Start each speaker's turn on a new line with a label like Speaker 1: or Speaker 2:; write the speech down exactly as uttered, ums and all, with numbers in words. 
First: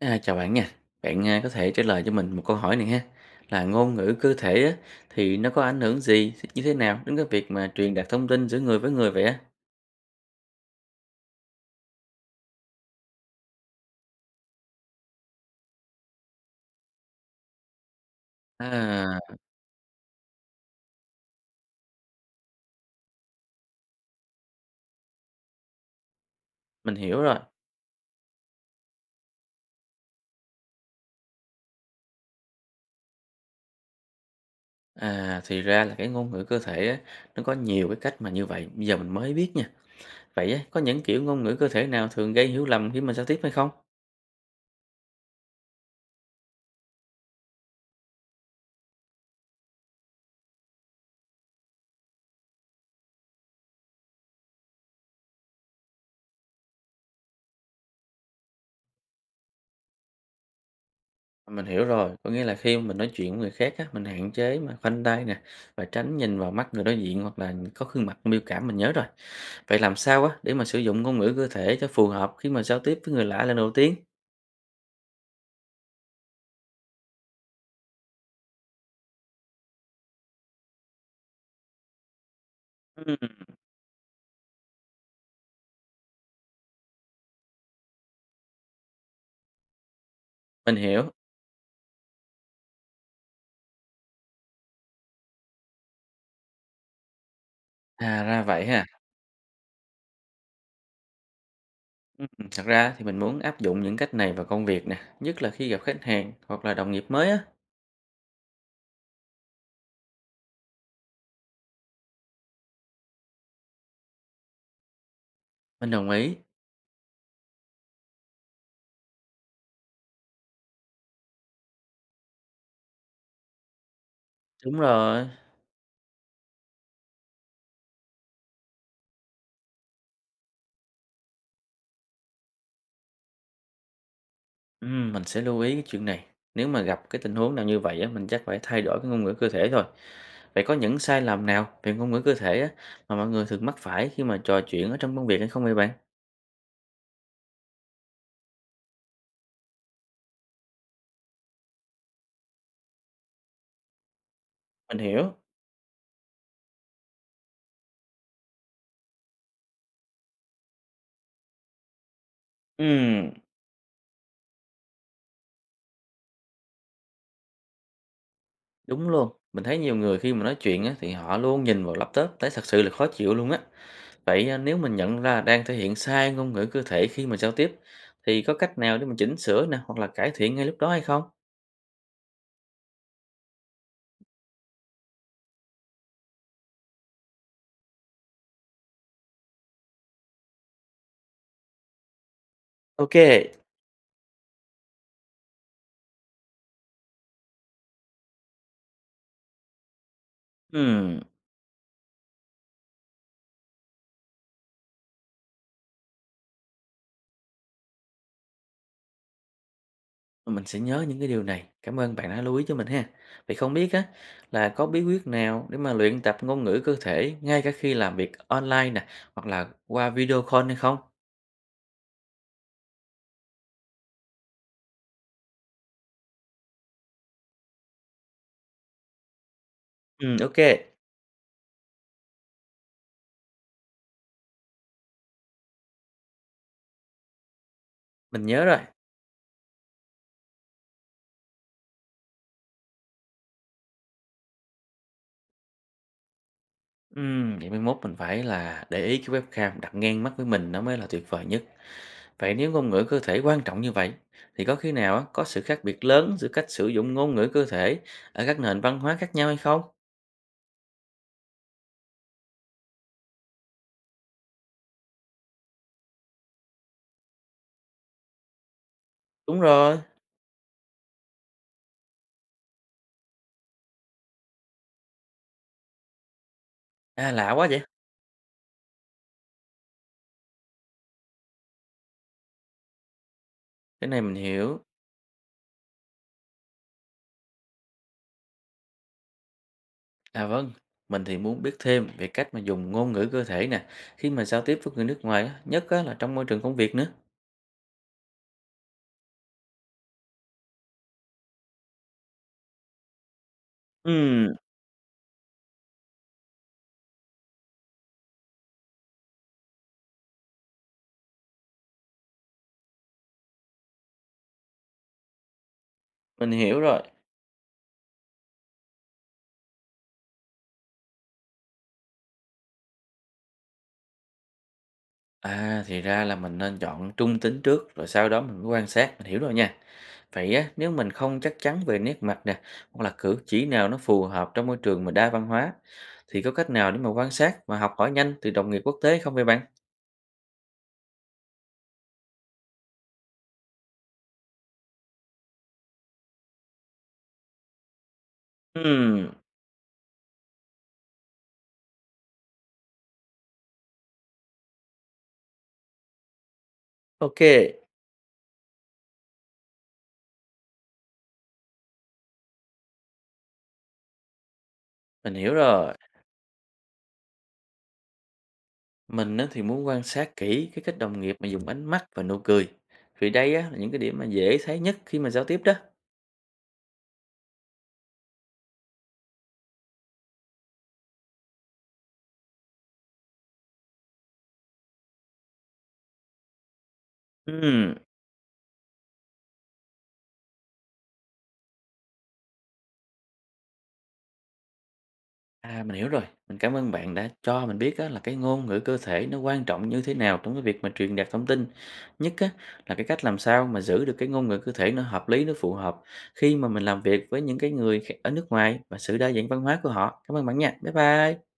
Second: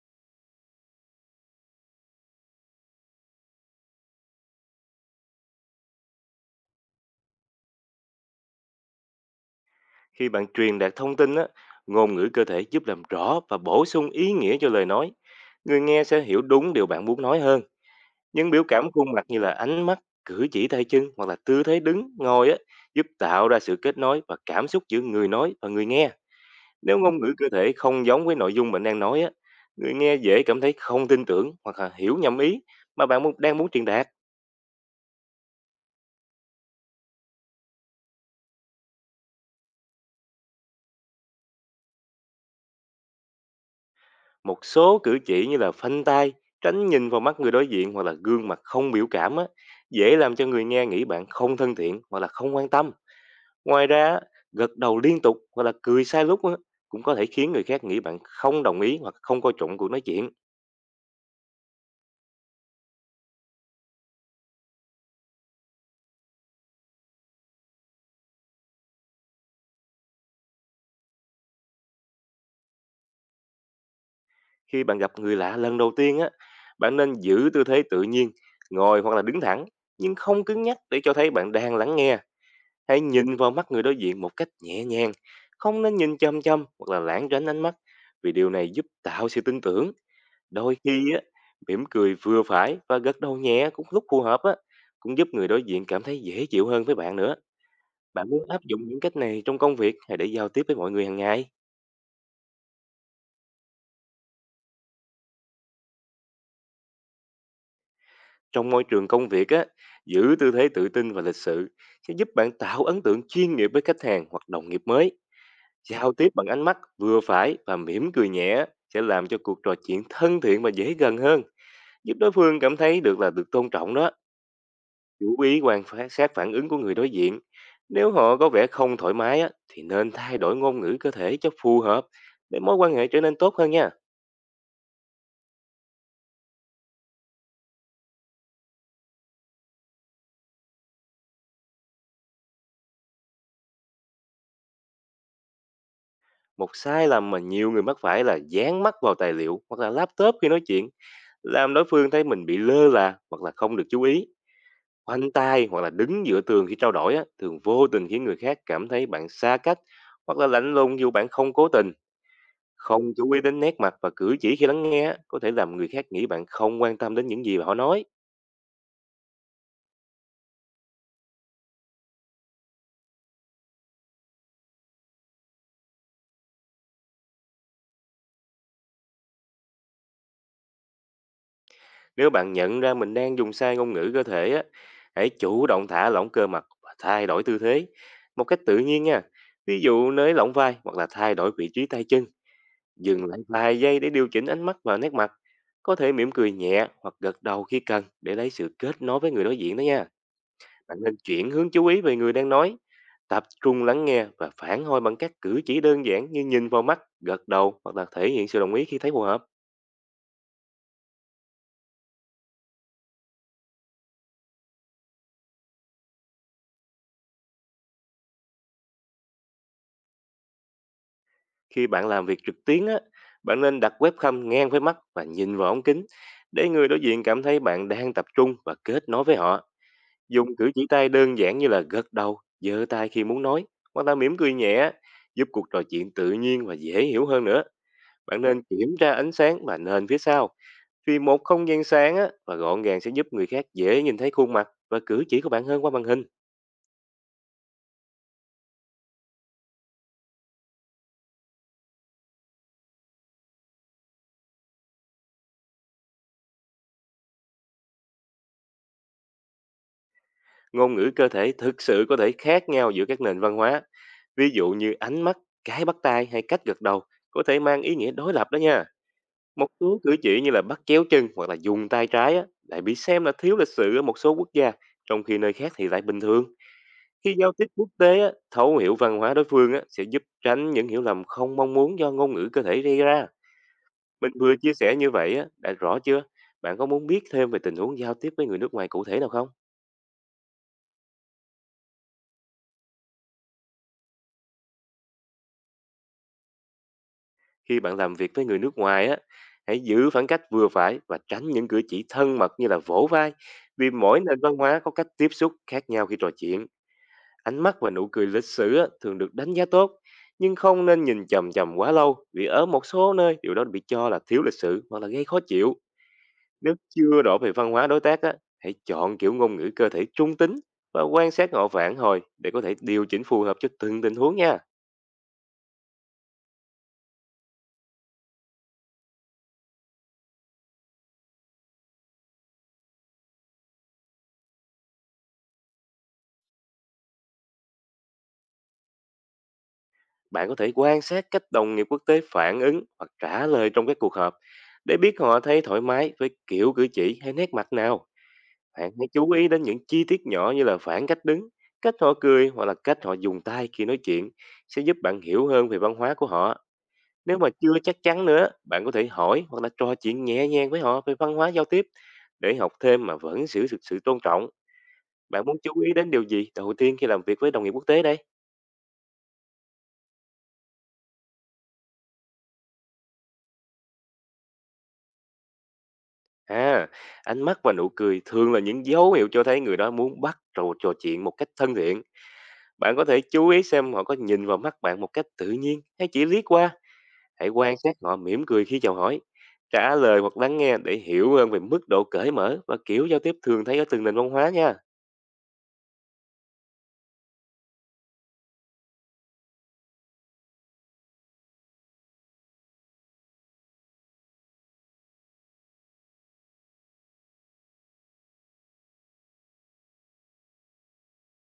Speaker 1: À, chào bạn nha. Bạn, a, có thể trả lời cho mình một câu hỏi này ha, là ngôn ngữ cơ thể á, thì nó có ảnh hưởng gì, như thế nào đến cái việc mà truyền đạt thông tin giữa người với người vậy á?
Speaker 2: Khi bạn truyền đạt thông tin á, ngôn ngữ cơ thể giúp làm rõ và bổ sung ý nghĩa cho lời nói. Người nghe sẽ hiểu đúng điều bạn muốn nói hơn. Những biểu cảm khuôn
Speaker 1: À,
Speaker 2: mặt như là ánh mắt, cử chỉ tay chân hoặc là tư thế đứng, ngồi á, giúp tạo ra sự kết nối và cảm xúc giữa người nói và người nghe.
Speaker 1: mình
Speaker 2: Nếu ngôn
Speaker 1: hiểu
Speaker 2: ngữ
Speaker 1: rồi.
Speaker 2: cơ thể không giống với nội dung bạn đang nói á, người nghe dễ cảm thấy không tin tưởng hoặc là hiểu nhầm ý mà bạn muốn- đang muốn truyền đạt.
Speaker 1: À, thì ra là cái ngôn ngữ cơ thể á, nó có nhiều cái cách mà như vậy, bây giờ mình mới biết nha. Vậy á, có những kiểu ngôn ngữ cơ thể nào thường gây hiểu lầm khi mình giao tiếp hay không?
Speaker 2: Một số cử chỉ như là phanh tay, tránh nhìn vào mắt người đối diện hoặc là gương mặt không biểu cảm á, dễ làm cho người nghe nghĩ bạn không thân thiện hoặc là không quan tâm. Ngoài ra á, gật đầu liên tục hoặc là cười sai lúc á, cũng có thể khiến người khác nghĩ bạn không đồng ý hoặc không coi trọng cuộc nói chuyện.
Speaker 1: À, mình hiểu rồi, có nghĩa là khi mà mình nói chuyện với người khác á, mình hạn chế mà khoanh tay nè, và tránh nhìn vào mắt người đối diện hoặc là có gương mặt biểu cảm, mình nhớ rồi. Vậy làm sao á để mà sử dụng ngôn ngữ cơ thể cho phù hợp khi mà giao tiếp với người lạ lần đầu tiên?
Speaker 2: Khi bạn gặp người lạ lần đầu tiên á, bạn nên giữ tư thế tự nhiên, ngồi hoặc là đứng thẳng nhưng không cứng nhắc, để cho thấy bạn đang lắng nghe. Hãy nhìn
Speaker 1: Ừm,
Speaker 2: vào mắt người đối diện một cách nhẹ nhàng, không nên nhìn chăm chăm hoặc là lãng tránh ánh mắt, vì điều này giúp tạo sự tin tưởng. Đôi
Speaker 1: Mình hiểu.
Speaker 2: khi á, mỉm cười vừa phải và gật đầu nhẹ cũng lúc phù hợp á, cũng giúp người đối diện cảm thấy dễ chịu hơn với bạn nữa.
Speaker 1: À
Speaker 2: Bạn
Speaker 1: ra
Speaker 2: muốn áp
Speaker 1: vậy
Speaker 2: dụng
Speaker 1: ha.
Speaker 2: những cách này trong công việc hay để giao tiếp với mọi người hàng ngày?
Speaker 1: ừm, Ừ, thật ra thì mình muốn áp dụng những cách này vào công việc nè, nhất là khi gặp khách hàng hoặc là đồng nghiệp mới á.
Speaker 2: Trong môi trường công việc á, giữ tư thế tự tin và lịch sự sẽ giúp bạn tạo ấn tượng chuyên nghiệp với khách hàng hoặc đồng nghiệp mới.
Speaker 1: Mình đồng
Speaker 2: Giao tiếp
Speaker 1: ý.
Speaker 2: bằng ánh mắt vừa phải và mỉm cười nhẹ sẽ làm cho cuộc trò chuyện thân thiện và dễ gần hơn, giúp đối phương cảm thấy được là được tôn trọng đó.
Speaker 1: Đúng rồi.
Speaker 2: Chú ý quan phá- sát phản ứng của người đối diện. Nếu họ có vẻ không thoải mái á, thì nên thay đổi ngôn ngữ cơ thể cho phù hợp để mối quan hệ trở nên tốt hơn nha.
Speaker 1: Ừ, mình sẽ lưu ý cái chuyện này. Nếu mà gặp cái tình huống nào như vậy á, mình chắc phải thay đổi cái ngôn ngữ cơ thể thôi. Vậy có những sai lầm nào về ngôn ngữ cơ thể á, mà mọi người thường mắc phải khi mà trò chuyện ở trong công việc hay không vậy bạn?
Speaker 2: Một sai lầm mà nhiều người mắc phải là dán mắt vào tài liệu hoặc là laptop khi nói chuyện, làm đối phương thấy mình bị lơ là hoặc là không được chú ý.
Speaker 1: Mình
Speaker 2: Khoanh
Speaker 1: hiểu.
Speaker 2: tay hoặc là đứng giữa tường khi trao đổi á, thường vô tình khiến người khác cảm thấy bạn xa cách hoặc là lạnh lùng dù bạn không cố tình. Không
Speaker 1: Ừ.
Speaker 2: chú ý đến nét mặt và cử chỉ khi lắng nghe á, có thể làm người khác nghĩ bạn không quan tâm đến những gì mà họ nói.
Speaker 1: Đúng luôn, mình thấy nhiều người khi mà nói chuyện á, thì họ luôn nhìn vào laptop thấy thật sự là khó chịu luôn á. Vậy à, nếu mình nhận ra đang thể hiện sai ngôn ngữ cơ thể khi mà giao tiếp thì có cách nào để mình chỉnh sửa nè hoặc là cải thiện ngay lúc đó hay không?
Speaker 2: Nếu bạn nhận ra mình đang dùng sai ngôn ngữ cơ thể á, hãy chủ động thả lỏng cơ mặt và thay đổi tư thế một cách tự nhiên nha. Ví dụ, nới lỏng vai hoặc là thay đổi vị trí tay chân.
Speaker 1: Ok,
Speaker 2: Dừng lại vài giây để điều chỉnh ánh mắt và nét mặt. Có thể mỉm cười nhẹ hoặc gật đầu khi cần, để lấy sự kết nối với người đối diện đó nha. Bạn nên
Speaker 1: ừm,
Speaker 2: chuyển hướng chú ý về người đang nói, tập trung lắng nghe và phản hồi bằng các cử chỉ đơn giản như nhìn vào mắt, gật đầu hoặc là thể hiện sự đồng ý khi thấy phù hợp.
Speaker 1: mình sẽ nhớ những cái điều này. Cảm ơn bạn đã lưu ý cho mình ha. Vậy không biết á là có bí quyết nào để mà luyện tập ngôn ngữ cơ thể ngay cả khi làm việc online nè hoặc là qua video call hay không?
Speaker 2: Khi bạn làm việc trực tuyến á, bạn nên đặt webcam ngang với mắt và nhìn vào ống kính, để người đối diện cảm thấy bạn đang tập trung và kết nối với họ.
Speaker 1: Ừ,
Speaker 2: Dùng
Speaker 1: ok,
Speaker 2: cử chỉ tay đơn giản như là gật đầu, giơ tay khi muốn nói, hoặc là mỉm cười nhẹ, giúp cuộc trò chuyện tự nhiên và dễ hiểu hơn nữa. Bạn
Speaker 1: mình
Speaker 2: Ừ. nên
Speaker 1: nhớ rồi.
Speaker 2: kiểm tra ánh sáng và nền phía sau, vì một không gian sáng á, và gọn gàng sẽ giúp người khác dễ nhìn thấy khuôn mặt và cử chỉ của bạn hơn qua màn hình.
Speaker 1: Ừm, vậy mai mốt mình phải là để ý cái webcam đặt ngang mắt với mình nó mới là tuyệt vời nhất. Vậy nếu ngôn ngữ cơ thể quan trọng như vậy, thì có khi nào á, có sự khác biệt lớn giữa cách sử dụng ngôn ngữ cơ thể ở các nền văn hóa khác nhau hay không?
Speaker 2: Ngôn ngữ cơ thể thực sự có thể khác nhau giữa các nền văn hóa, ví dụ như ánh mắt, cái bắt tay hay cách gật đầu có thể mang ý nghĩa đối lập đó nha.
Speaker 1: Đúng
Speaker 2: Một
Speaker 1: rồi.
Speaker 2: số cử chỉ như là bắt chéo chân hoặc là dùng tay trái á, lại bị xem là thiếu lịch sự ở một số quốc gia, trong khi nơi khác thì lại bình thường.
Speaker 1: À
Speaker 2: Khi giao
Speaker 1: lạ
Speaker 2: tiếp
Speaker 1: quá vậy.
Speaker 2: quốc tế, á, thấu hiểu văn hóa đối phương á, sẽ giúp tránh những hiểu lầm không mong muốn do ngôn ngữ cơ thể gây ra.
Speaker 1: Cái này
Speaker 2: Mình
Speaker 1: mình
Speaker 2: vừa chia
Speaker 1: hiểu.
Speaker 2: sẻ như vậy á, đã rõ chưa? Bạn có muốn biết thêm về tình huống giao tiếp với người nước ngoài cụ thể nào không?
Speaker 1: À vâng, mình thì muốn biết thêm về cách mà dùng ngôn ngữ cơ thể nè, khi mà giao tiếp với người nước ngoài, á, nhất á, là trong môi trường công việc nữa.
Speaker 2: Khi bạn làm việc với người nước ngoài á, hãy giữ khoảng cách vừa phải và tránh những cử chỉ thân mật như là vỗ vai, vì mỗi nền
Speaker 1: Ừm,
Speaker 2: văn hóa có cách tiếp xúc khác nhau khi trò chuyện. Ánh mắt và nụ cười lịch sử á, thường được đánh giá tốt, nhưng không nên nhìn chằm chằm quá lâu, vì ở một số nơi điều đó bị cho là thiếu lịch sự hoặc là gây khó chịu.
Speaker 1: mình
Speaker 2: Nếu
Speaker 1: hiểu rồi.
Speaker 2: chưa rõ về văn hóa đối tác, á, hãy chọn kiểu ngôn ngữ cơ thể trung tính và quan sát họ phản hồi để có thể điều chỉnh phù hợp cho từng tình huống nha.
Speaker 1: À, thì ra là mình nên chọn trung tính trước rồi sau đó mình mới quan sát, mình hiểu rồi nha. Vậy á, nếu mình không chắc chắn về nét mặt nè, hoặc là cử chỉ nào nó phù hợp trong môi trường mà đa văn hóa, thì có cách nào để mà quan sát và học hỏi nhanh từ đồng nghiệp quốc tế không vậy bạn?
Speaker 2: Bạn có thể quan sát cách đồng nghiệp quốc tế phản ứng hoặc trả lời trong các cuộc họp, để biết họ thấy thoải mái với kiểu cử chỉ hay nét mặt nào. Bạn hãy chú
Speaker 1: Ừm,
Speaker 2: ý đến những chi tiết nhỏ như là phản cách đứng, cách họ cười hoặc là cách họ dùng tay khi nói chuyện, sẽ giúp bạn hiểu hơn về văn hóa của họ. Nếu
Speaker 1: ok,
Speaker 2: mà chưa chắc chắn nữa, bạn có thể hỏi hoặc là trò chuyện nhẹ nhàng với họ về văn hóa giao tiếp, để học thêm mà vẫn giữ được sự tôn trọng.
Speaker 1: mình
Speaker 2: Bạn
Speaker 1: hiểu
Speaker 2: muốn chú ý
Speaker 1: rồi.
Speaker 2: đến điều gì đầu tiên khi làm việc với đồng nghiệp quốc tế đây?
Speaker 1: Mình á, thì muốn quan sát kỹ cái cách đồng nghiệp mà dùng ánh mắt và nụ cười. Vì đây á, là những cái điểm mà dễ thấy nhất khi mà giao tiếp đó.
Speaker 2: À, ánh mắt và nụ cười thường là những dấu hiệu cho thấy người đó muốn bắt đầu trò chuyện một cách thân thiện. Bạn có thể chú ý xem họ có nhìn vào mắt bạn một cách tự nhiên hay chỉ liếc qua. Hãy quan
Speaker 1: Ừm,
Speaker 2: sát họ mỉm cười khi chào hỏi, trả lời hoặc lắng nghe, để hiểu hơn về mức độ cởi mở và kiểu giao tiếp thường thấy ở từng nền văn hóa nha.
Speaker 1: À, mình hiểu rồi. Mình cảm ơn bạn đã cho mình biết á, là cái ngôn ngữ cơ thể nó quan trọng như thế nào trong cái việc mà truyền đạt thông tin. Nhất á, là cái cách làm sao mà giữ được cái ngôn ngữ cơ thể nó hợp lý, nó phù hợp khi mà mình làm việc với những cái người khác- ở nước ngoài và sự đa dạng văn hóa của họ. Cảm ơn bạn nha. Bye bye.